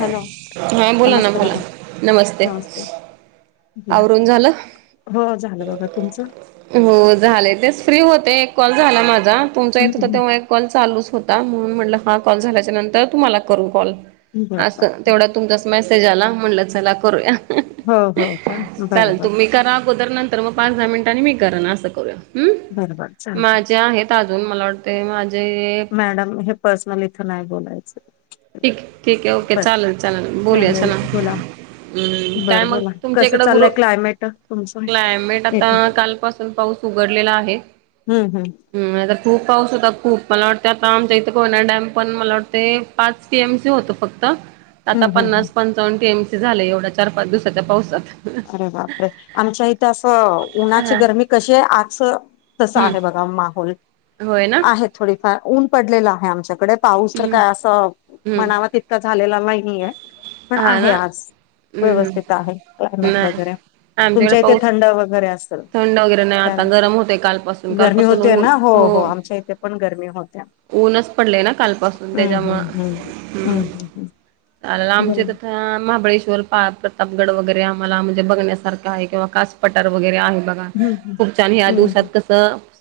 Hello हां बोला ना नमस्ते बोला, मॅडम नमस्ते. आवरून झालं हो झालं बघा, तुमचं? हो झाले तेच फ्री होते, एक कॉल झाला माझा. तुमचा येत होता हम्म तेव्हा एक कॉल चालूच होता. म्हणून म्हटलं हा कॉल झाल्याच्यानंतर तुम्हाला करू कॉल. बर असं बर तेवढ्यात तुमचाच मेसेज आला, म्हणलं चला करूया. हो हो का [unintelligible] बर चाल बर तुम्ही करा अगोदर नं तर मग पाच दहा मिनिटांनी मी करन असं करूया. हं बर बर चालत माझे आहेत अजून मला वाटते माझे मॅडम हे पर्सनल इथं नाही बोलायचं. ठीक ठीक हे ओके बर चालंल चालंल बोलूया चालेल चला. बोला हम्म. काय बर मग बोला तुमच्या कसं इकड चाललंय गुरु क्लायमेट तुमचं क्लायमेट आता येत कालपासून तून पाऊस उघडलेला आहे. हम्म हम्म. हं आता खूप पाऊस होता खूप, मला वाटतंय आता आमच्या इथे कोयना डॅम पण मला वाटतंय पाच पीएमसी होतं फक्त, आता आता हम्म हम्म हम् पन्नास पण दोन टी एम सी झालंय एवढ्या चार पाच दिवसाच्या पावसात. अरे बापरे, आमच्या इथे असं उन्हाची हा गरमी कशी आहे आजचं तस हम्म आहे बघा माहोल होय ना आहे थोडीफार ऊन पडलेला आहे आमच्याकडे. पाऊस तर हम्म काय असं हम्म म्हणावा तितका झालेला नाहीये. पण हा ना आहे आज हम्म व्यवस्थित हम्म आहे क्लायमेट नाही वगैरे आमच्याकडे तुमच्या इथे पाऊस थंड वगैरे अस थंड वगैरे नाही आता, गरम होतंय कालपासून. गरमी कालपासून होते ऊर ना हो आमच्या इथे पण गरमी होत्या ऊनच पडलेय ना कालपासून त्याच्यामुळ हम्म. आला आमच्या बोला तिथं महाबळेश्वर प्रतापगड वगैरे आम्हाला म्हणजे बघण्यासारखं आहे किंवा कास पटार वगैरे आहे. बघा हम्म हम्म खूप छान ह्या हम्म दिवसात हम्म कस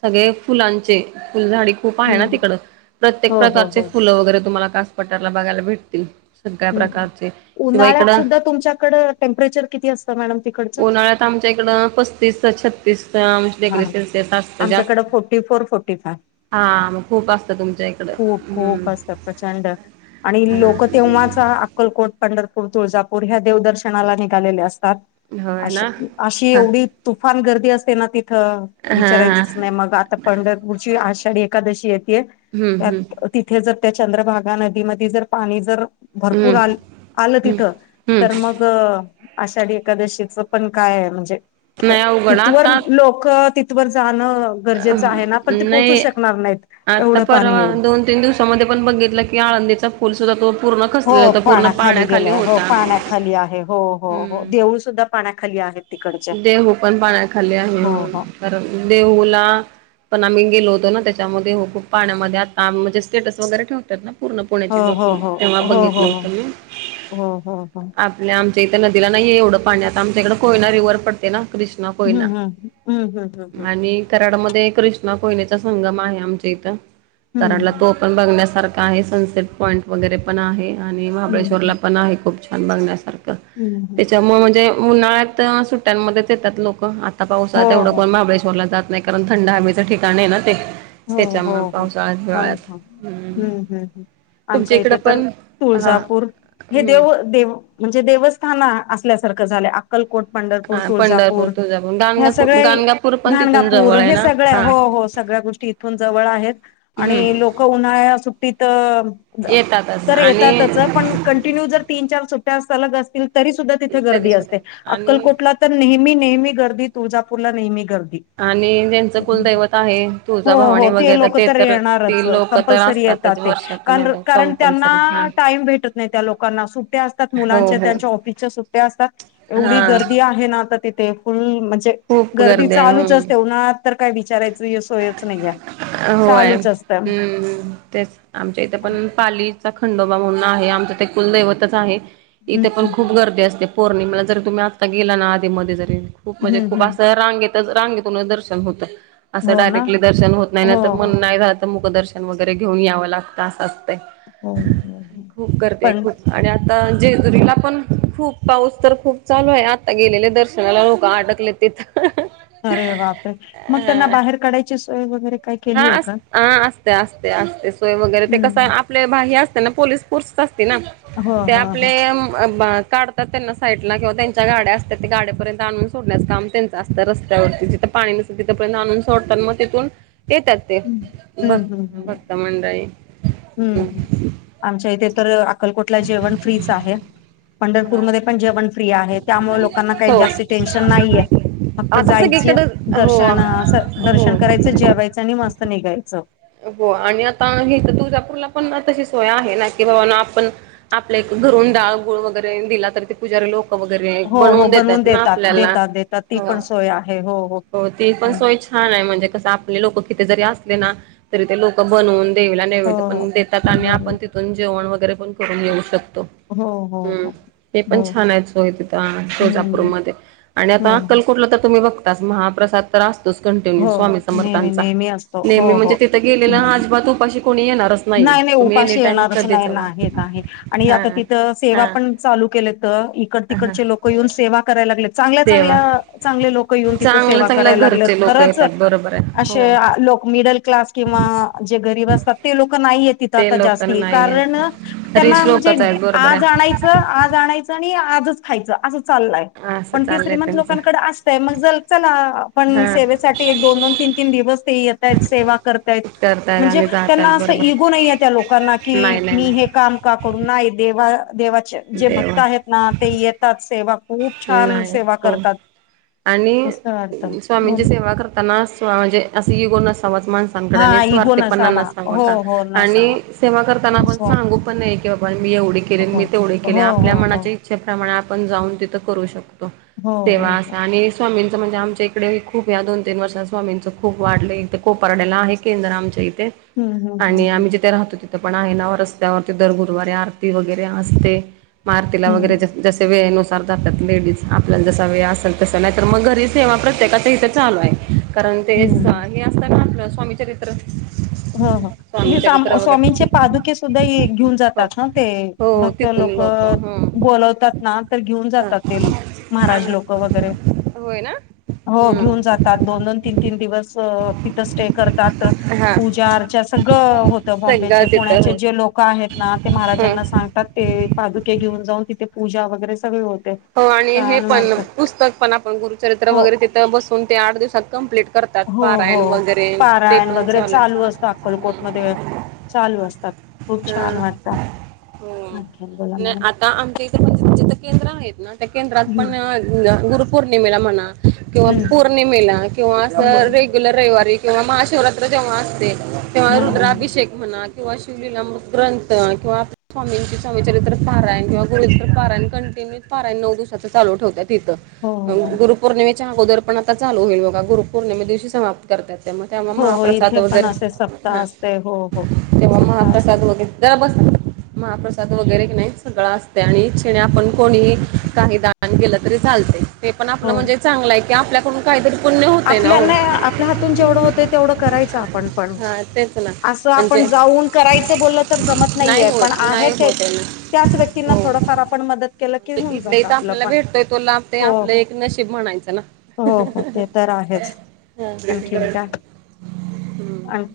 सगळे फुलांचे फुलझाडी. खूप आहे ना हम्म तिकडं, प्रत्येक हो हो प्रकारचे हो फुलं वगैरे तुम्हाला कास पटारला बघायला भेटतील. सगळ्या अं प्रकारचे शिवाय उन्हाळ्यात इकडं सुद्धा तुमच्याकडं टेम्परेचर किती असतं मॅडम तिकडचं? उन्हाळ्यात आमच्या इकडं पस्तीस छ [unintelligible] हा डीग्री हा सेल्सिअस असतं जास् आमच्याकडे फोर्टी फोर फोर्टी फाय हा मग खूप असतं तुमच्या इकडं, खूप हम्म. खूप असतं प्रचंड आणि लोकं तेव्हाचा अक्कलकोट, पंढरपूर, तुळजापूर ह्या देवदर्शनाला निघालेले असतात. हा होय अशी ना अशी हा एवढी तुफान गर्दी असते ना तिथं हा हा विचारायचंच नाही मग, आता पंढरपूरची आषाढी एकादशी येतेय. हम्म हम्म त्यात तिथे जर त्या चंद्रभागा नदीमध्ये जर पाणी जर भरपूर हम्म आ आलं तिथं, हम्म तर मग आषाढी एकादशीच पण काय आहे म्हणजे नाही अवघड तिथंवर आता लोकं तिथंवर जाणं गरजेचं आहे ना, पण ते पोचू नाही शकणार नाहीत आता एवढं पाणी परवा येईल. दोन तीन दिवसामध्ये पण बघितलं की आळंदीचा पुल सुद्धा तो पूर्ण खसलेला होता, पूर्ण पाण्याखाली होता. खाली आहे हो हो हो. हम्म देऊळ सुद्धा पाण्याखाली आहे. देहू पण पाण्याखाली आहे. हो परत देहूला पण आम्ही गेलो होतो ना त्याच्यामध्ये हो खूप पाण्यामध्ये आता म्हणजे स्टेटस वगैरे ठेवतात ना. पूर्ण हो पुण्याचे हो लोकल हो तेव्हा हो हो बघितलं होतं मी. हो हो हो हो आ आमच्या इथं इथ नदीला नाहीये एवढं पाणी आता आमच्या इकडं कोयना रिवर्ह पडते ना क्रश ना हम्म कोयना हम्म हम्म हम्म आणि कराडामध्ये कृष्णा कोयनेचा संगम आहे आमच्या इथं. कराडला हम्म तो पण बघण्यासारखं आहे. सनसेट पॉईंट वगैरे पण आहे आणि हम्म महाबळेश्वरला पण आहे खूप छान. बघण्यासारखं हम्म हम्म त्याच्यामुळे म्हणजे उन्हाळ्यात सुट्ट्यांमध्येच येतात लोक. आत आता पाऊस हो आहे तेवढं हो कोण महाबळेश्वरला जात नाही, कारण थंड हवेवीचं ठिकाण आहे ना ते. हो हो त्याच्यामुळे हो पावसाळ्यात हा हिवाळ्यात हो. हम्म हम्म हम्म. तुमच्या आमच्या इकडं इथे तर पण हा तुळजापूर हे हम्म. देव देव म्हणजे देवस्थान असल्यासारखं झालंय. आ अक्कलकोट, पंढरपूर, ‌ हा पंढरपूर तुळजापूर तुळजापूर ह्या गाणगापूर सगळ्या गाणगापूर पण तिथून गाणगापूर जवळ आहे हे ना सगळे हा. हो हो सगळ्या गोष्टी इथून जवळ आहेत हम्म आणि लोकं उन्हाळ्यात सुट्टीत येतातच तर आणि येतातच, पण कंटिन्यू जर तीन चार सुट्या सलग असतील, तरी सुद्धा तिथे तरी गर्दी सुद्धा असते. आणि अक्कलकोटला तर नेहमी नेहमी गर्दी तुळजापूरला नेहमी गर्दी. आणि ज्यांचं कुलदैवत आहे हो तुळजा हो भावानी ते वगैरे लोक तर येणारच ती लोक तर कंपल्सरी येतात असतातच ते. वर्षातून एकदा कार-कारण कंपल्सरी हा त्यांना टाईम भेटत नाही त्या लोकांना, सुट्ट्या असतात हो मुलांच्या, हो त्यांच्या ऑफिसच्या सुट्ट्या असतात. हा एवढी गर्दी आहे ना आता तिथे फुल म्हणजे खूप गर्दी आहे चालूच हो असते. उन्हाळ्यात तर काय विचारयचं हे सो होय, हम्म हम्म तेच. आमच्या इथे पण पालीचा खंडोबा म्हणून आहे, आमचं ते कुलदैवतच आहे. इथे पण खूप हम्म गर्दी असते पौर्णिमेला जरी तुम्ही आत्ता गेला ना आधीमध्ये जरी. खूप म्हणजे हम्म खूप हम्म असं रांगेतच रांगेतूनच दर्शन होतं. असं हो ना डायरेक्टली दर्शन होत नाही, हो नाहीतर हो पुन्हाही राहतं मुख दर्शन वगैरे घेऊन यावं लागतं अस अस हो हो [unintelligible] खूप गर्दी आहे पण खूप. आणि आता जेजुरीला पण खूप पाऊस तर खूप चालू आहे, आता गेलेले दर्शनाला लोक अडकलेत. तिथं. अरे बापरे, ‌मग त्यांना हा बाहेर काढायची सोय वगैरे. काय हा केली आहे का असं हा असते असते असते सोय वगैरे. ते कसं आहे हम्म आप- प्ले भाग हे असतील ना, पोलीस फोर्स असते ना, हो ते हो हो आपले काढ तर त्यांना साईडला किंवा त्यांच्या गाड्या असतात, ते गाड्यापर्यंत आणून सोडण्याचं काम त्यांचं असतंय रस्त्यावरती. जिथं पाणी तिथंपर्यंत आणून सोडता आणि मग तिथून येतात ते हम्म हम्म हम्म भ-भक्त मंडळी. हम्म हम्म. आमच्या इथे तर अक्कलकोटला जेवण फ्रीच आहे. पंढरपूरमध्ये पण जेवण फ्री आहे, त्यामुळे लोकांना काही हो जास्त टेन्शन नाहीये. फक्त आता जायची सगळीकडे हो दर्शन असं दर्शन हो करायचं, जेवायचं आणि मस्त निघायचं. हो आणि आता इथं तर तुळजापूरला पण तशी सोय आहे ना, की बाबानो आपण आपल्या एक घरून डाळ, गुळ वगैरे दिला तर ते पुजारी लोक क वगैरे हो हो बनवून देतात ना आपल्याला देतात देतात ती हो, पण सोय आहे हो ती पण सोय हा ना म्हणजे कसं आपले लोकं किती जरी असली ना, तरी ते लोक बनवून देवीला हो नैवेद्य हो. पण देतात आणि पूजा आपण तिथून जेवण वगैरे पण करून येऊ शकतो. हो हो हम्म हो. ते पण हो छान आहे सोयी तिथं हम्म तुळजापूरमध्ये. आणि आता हो. अक्कलकोटला तर तुम्ही बघ महाप्रसाद तर असतोच कंटिन्यू हो स्वामी नेहमी समर्थांचा. नेहमी असतो हो नेहमी म्हणजे हो. तिथं गेलेला अजिबात उपाशी कोणी येणारच नाहीये नाही नाही तुम्ही एनी उपाशी टाइम येणारच कधी नाही जावा नाही नाही आणि हा आता तिथं सेवा हा पण चालू केल्यात. इकडं हा तिकडचे लोक येऊन सेवा कराय लागलेत. चांगल्या तेव्हा चांगल्या चांगले लोक येऊन तिथं चांगलं सेवा चांगल्या करायला घरचे लागल्यात लोक खरंच येतात बरोबर आहे असे हो लोक मिडल क्लास किंवा जे गरीब असतात ते लोक नाही येत. तिथं आता ते लोक जास्ती आहे, ‌ नाही कारण आहेत त्यांना रिच म्हणजे लोकच आहेत बरोबर आज आहे आणायचं ज आज आणायच आणि आजच खायचं असं चाललंय असं पण ति चाललंय श्रीमंत त्यांचं लोकांकडे अस तर मग चला आपण हा सेवेसाठी एक दोन दोन तीन तीन दिवस ते येतायत सेवा करत्यात करतायत म्हणजे आणि त्यांना जातात असं बरोबर इगो नाही त्या लोकांना की नाही नाही मी हे नाही काम का करु नाही देवा देवा जे भक्त देवा आहेत ना ते येतात सेवा खूप छान नाही सेवा हो करतात आणि मस्त वाटतं बोला स्वामींची सेवा करत त्यांना असं म्हणजे असं इगो नसावाच हा माणसा [unintelligible] इगो स्वार्थीपणा नसावा नसां हो बगा हो आणि नसावा सेवा करताना आपण निस्वार्थ सांगू पण नाही कि मी एवढे हो केले न मी तेवढे केले हो हो आपल्या हो मनाचे इच्छेप्रमाणे आपण जाऊन तिथं करू शकतो. हो हो सेवा असं हो आणि स्वामींचं म्हणजे आमच्या इकडे खूप या दोन तीन वर्षात स्वामींचं खूप वाढलंय कोपरड्याला आहे. केंद्र आमच्या इथे हम्म हम्म आणि हम्म आम्ही जिथे राहतो ति तिथं पण आहे ना रस्त्यावरती दर गुरुवारी आरती वगैरे असते. मग आरतीला हम्म वगैरे जा जसे वेळेनुसार जातात लेडीज आपल्याला जसा वेळ असेल तसं. नाही तर मग घरीच सेवा प्रत्येकाचं इथे चालू आहे. कारण ते हम्म हे असतं ना आपलं स्वामीचरित्र. ह ह हे साम स्वामींचे पादुके सुद्धा घेऊन हो जातात ना ते. हो भक्त तिथून लोक ह बोलवतात ना तर घेऊन जातात ते महाराज लोक वगैरे. होय ना? हो घेऊन हम्म जातात. दोन दोन तीन तीन दिवस तिथं स्टे करतात. हा पूजा अर्चा सगळं होतं बॉम्बेचे सगळं तिथं पुण्याचे हो जे लोक आहेत ना ते ह महाराजांना सांगतात ते पादुके घेऊन जाऊन तिथे पूजा वगैरे सगळे होत. हो आणि हे पण पुस्तक पण आपण गुरुचरित्र हो वगैरे तिथं बसून ते आठ दिवसात कम्प्लीट करतात हो हो पारायण वगैरे ते पारायण पण वगैरे चालू हाय. असतं अक्कलकोटमध्ये चालू असतात. खूप छान आहे. वाटत हो आणखीन बोला नाही मॅडम. आता आमच्या इथे पण जिथे केंद्र आहेत ना, त्या केंद्रात हम्म पण गुरुपौर्णिमेला म्हणा किंवा हम्म पौर्णिमेला किंवा अस हम्म रेग्यु गेल्या रविवारी किंवा महाशिवरात्री जेव्हा असते तेव्हा हा रुद्राभिषेक म्हणा किंवा श्री निलम ग्रंथ किंवा स्वामींची स्वामी चरित्र पारायण किंवा गुरुचरीत्र पारायण कंटिन्यूस पारायण नऊ दिवसाच चालू ठेवतात तिथं. हो हो गुरुपौर्णिमेच्या अगोदर पण आता चालू होईल बघा. गुरुपौर्णिमे दिवशी समाप्त करतात. ते मग तेव्हा हो हो महाप्रसाद इथे पण वगैरे असे सप्ताह असते हो हो तेव्हा मग सप्ताह असते ओके जरा बस महाप्रसाद वगैरे की नाही सगळं असतंय आणि आपण कोणीही काही दान केलं तरी चालतंय. ते पण आपलं म्हणजे चांगल आहे. की आपल्याकडून काहीतरी पुण्य होतंय ना हो आपल्यांना आपल्या हातून जेवढं होतं तेवढं करायचं आपण पण. हा तेच ना असं आपण म्हणजे जाऊन करायच बोललं तर जमत नाहीये. नाही पण होत आहे नाही ते होत आहे ना त्याच व्यक्तींना हो थोडंफार आपण मदत केलं की म्हणजे होऊन इथल्या जात इथं आपलं आपल्याला पण भेटतोय तो लाभ ते हो. आपलं एक नशीब म्हणायचं ना? हो हो ते तर आहेच. आणखीन काय? हम्म. आण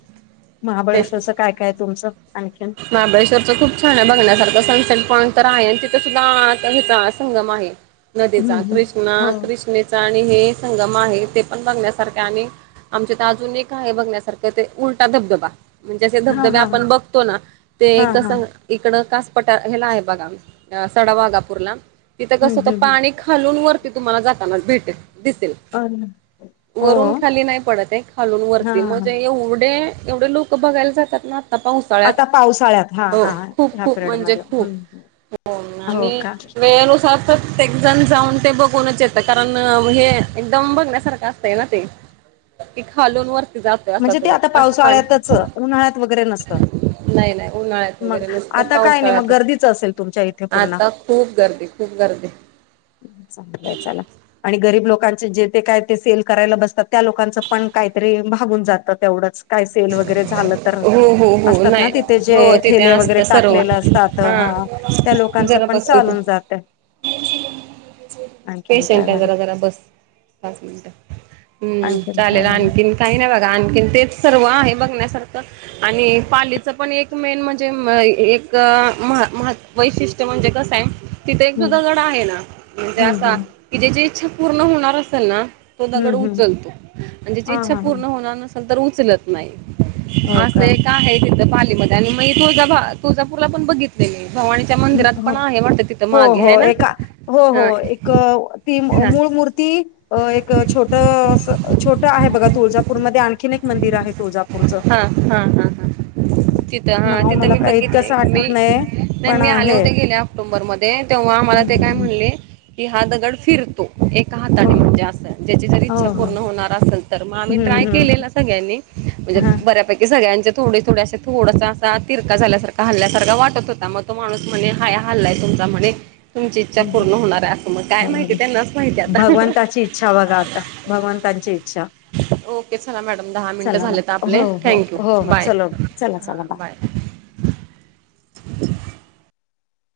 महाबळेश्वरच काय काय तुमचं आणखीन? महाबळेश्वरच खूप छान आहे बघण्यासारखं सनसेट पॉईंट तर आहे आणि तिथे सुद्धा आ नदिचा संगम आहे. हम्म नदीचा कृष्णा हम्म हो कृष्णेचा आणि हे संगम आहे ते पण बघण्या सारखे हाय आणि आमच्यात अजून एक आहे बघण्यासारखं ते उलटा धबधबा. म्हणजेे असे हा धबधबे हा आपण बघतो ना, ते हा कस हा इकडं कआसपटआर हेला आहे बघा. अ सडावाघापूरला तिथं कसं हम्म होत हम्म पाणी खालून वरतीच तुम्हाला जाताना भेटेल दिसेल. अ हो वरून खाली नाही पडत आहे, खालून हा वरती. हा म्हणजे एवढे एवढे लोक तो बघायला जातात ना आता पावसाळ्यात, आता पावसाळ्यात हा हो हा खूप ह्या खूप म्हणजे पिरियडमध्ये खूप हम्म हो हो आणि का वेळेनुसार प्रत्येक जण जाऊन ते बघूनच येतं कारण अ हे एकदम बघण्यासारखं असतय ना ते. ती खालून वरती जातो असतो असं पण उन्हाळात वगैरे नसतं. नाही नाही उन्हाळ्यात मग वगैरे नसतं, आता काय नाही मग पावसाळ्यात गर्दीच असेल तुमच्या इथे असतं. पुन्हा आता खूप गर्दी खूप गर्दी चांगलंय चला. [unintelligible] आणि गरीब लोकांचे जे तेे काय ते सेल करायला बसतात त्या लोकांचं पण काहीतरी भागुन जातं तेवढच. काय सेल वगैरे झालं तर, हो हो हो असतात ना नाही तिथे हो जे तिथे ठेले वगैरे असतं सर्व टाकलेले असतात. तर हा त्या लोकांच जरा पण बसली तू चालून जातं. पेशंट आहे जरा जरा बस पाच मिनट. हम्म आणखीन काय चालेल म्हणा आणखीन काही नाही बघा आणखीन तेच सर्व आहे बघण्यासारखं आणि पालीचं पण एक मेन म्हणजे म एक महा महा वैशिष्ट्य म्हणजे कसं आहे तिथे एक जो हम्म दगड आहे ना म्हणजे हम्म असा हम्म की जेची इच्छा पूर्ण होणार असेल ना तो दगड हम्म हम्म उचलतो. पण ज्याची हा इच्छा हा हा पूर्ण होणार नसेल तर उचलत नाही हो असं का एक आहे तित पालीम आणि मग ही तुळजाभव तुळजापुरला पण बघितले मी भवानी त्या मंदिरात हो पण आहे वाटते तिथे मागे आहे ना हा. क व अ ती हा मूळ मूर्ती अ एक छोट अस छोट आहे बघा तुळजापूरमध्ये आणखीन एक मंदिर आहे तुळजापूरचं. हा हा हा तिथं हा नाव तिथं मला मी काय बघितले इतकंसं मी आठवत नाही नाही पण मी आले आहे होते गेल्याऑक्टोबरमध्ये तेव्हा मला ते काय म्हणले की हा दगड फिर- तो एका हो हाताने म्हणजे असं ज्याची जर हो इच्छा हो पूर्ण होणार असेल, तर मग आम्ही ट्राय हम्म हम्म केलेला सगळ्यांनी. म्हणजे हा बऱ्यापैकी सगळ्यांचे थोडे थोडे असे थोडसा असा तिरका झाल्यासारख हल्ल्यासारखा वाटत होता मग तो माणूस म्हणे हाया हललाय तुमचा म्हणे, तुमची इच्छा पूर्ण होणार आहे. अस हो भगवंताची इच्छा बघा, आता भगवंताची इच्छा. ओके चला मॅडम दहा मिनटं चला झालेत हो आपले हो थँक्यू हो हो बाय चलो चला हां चला बाय.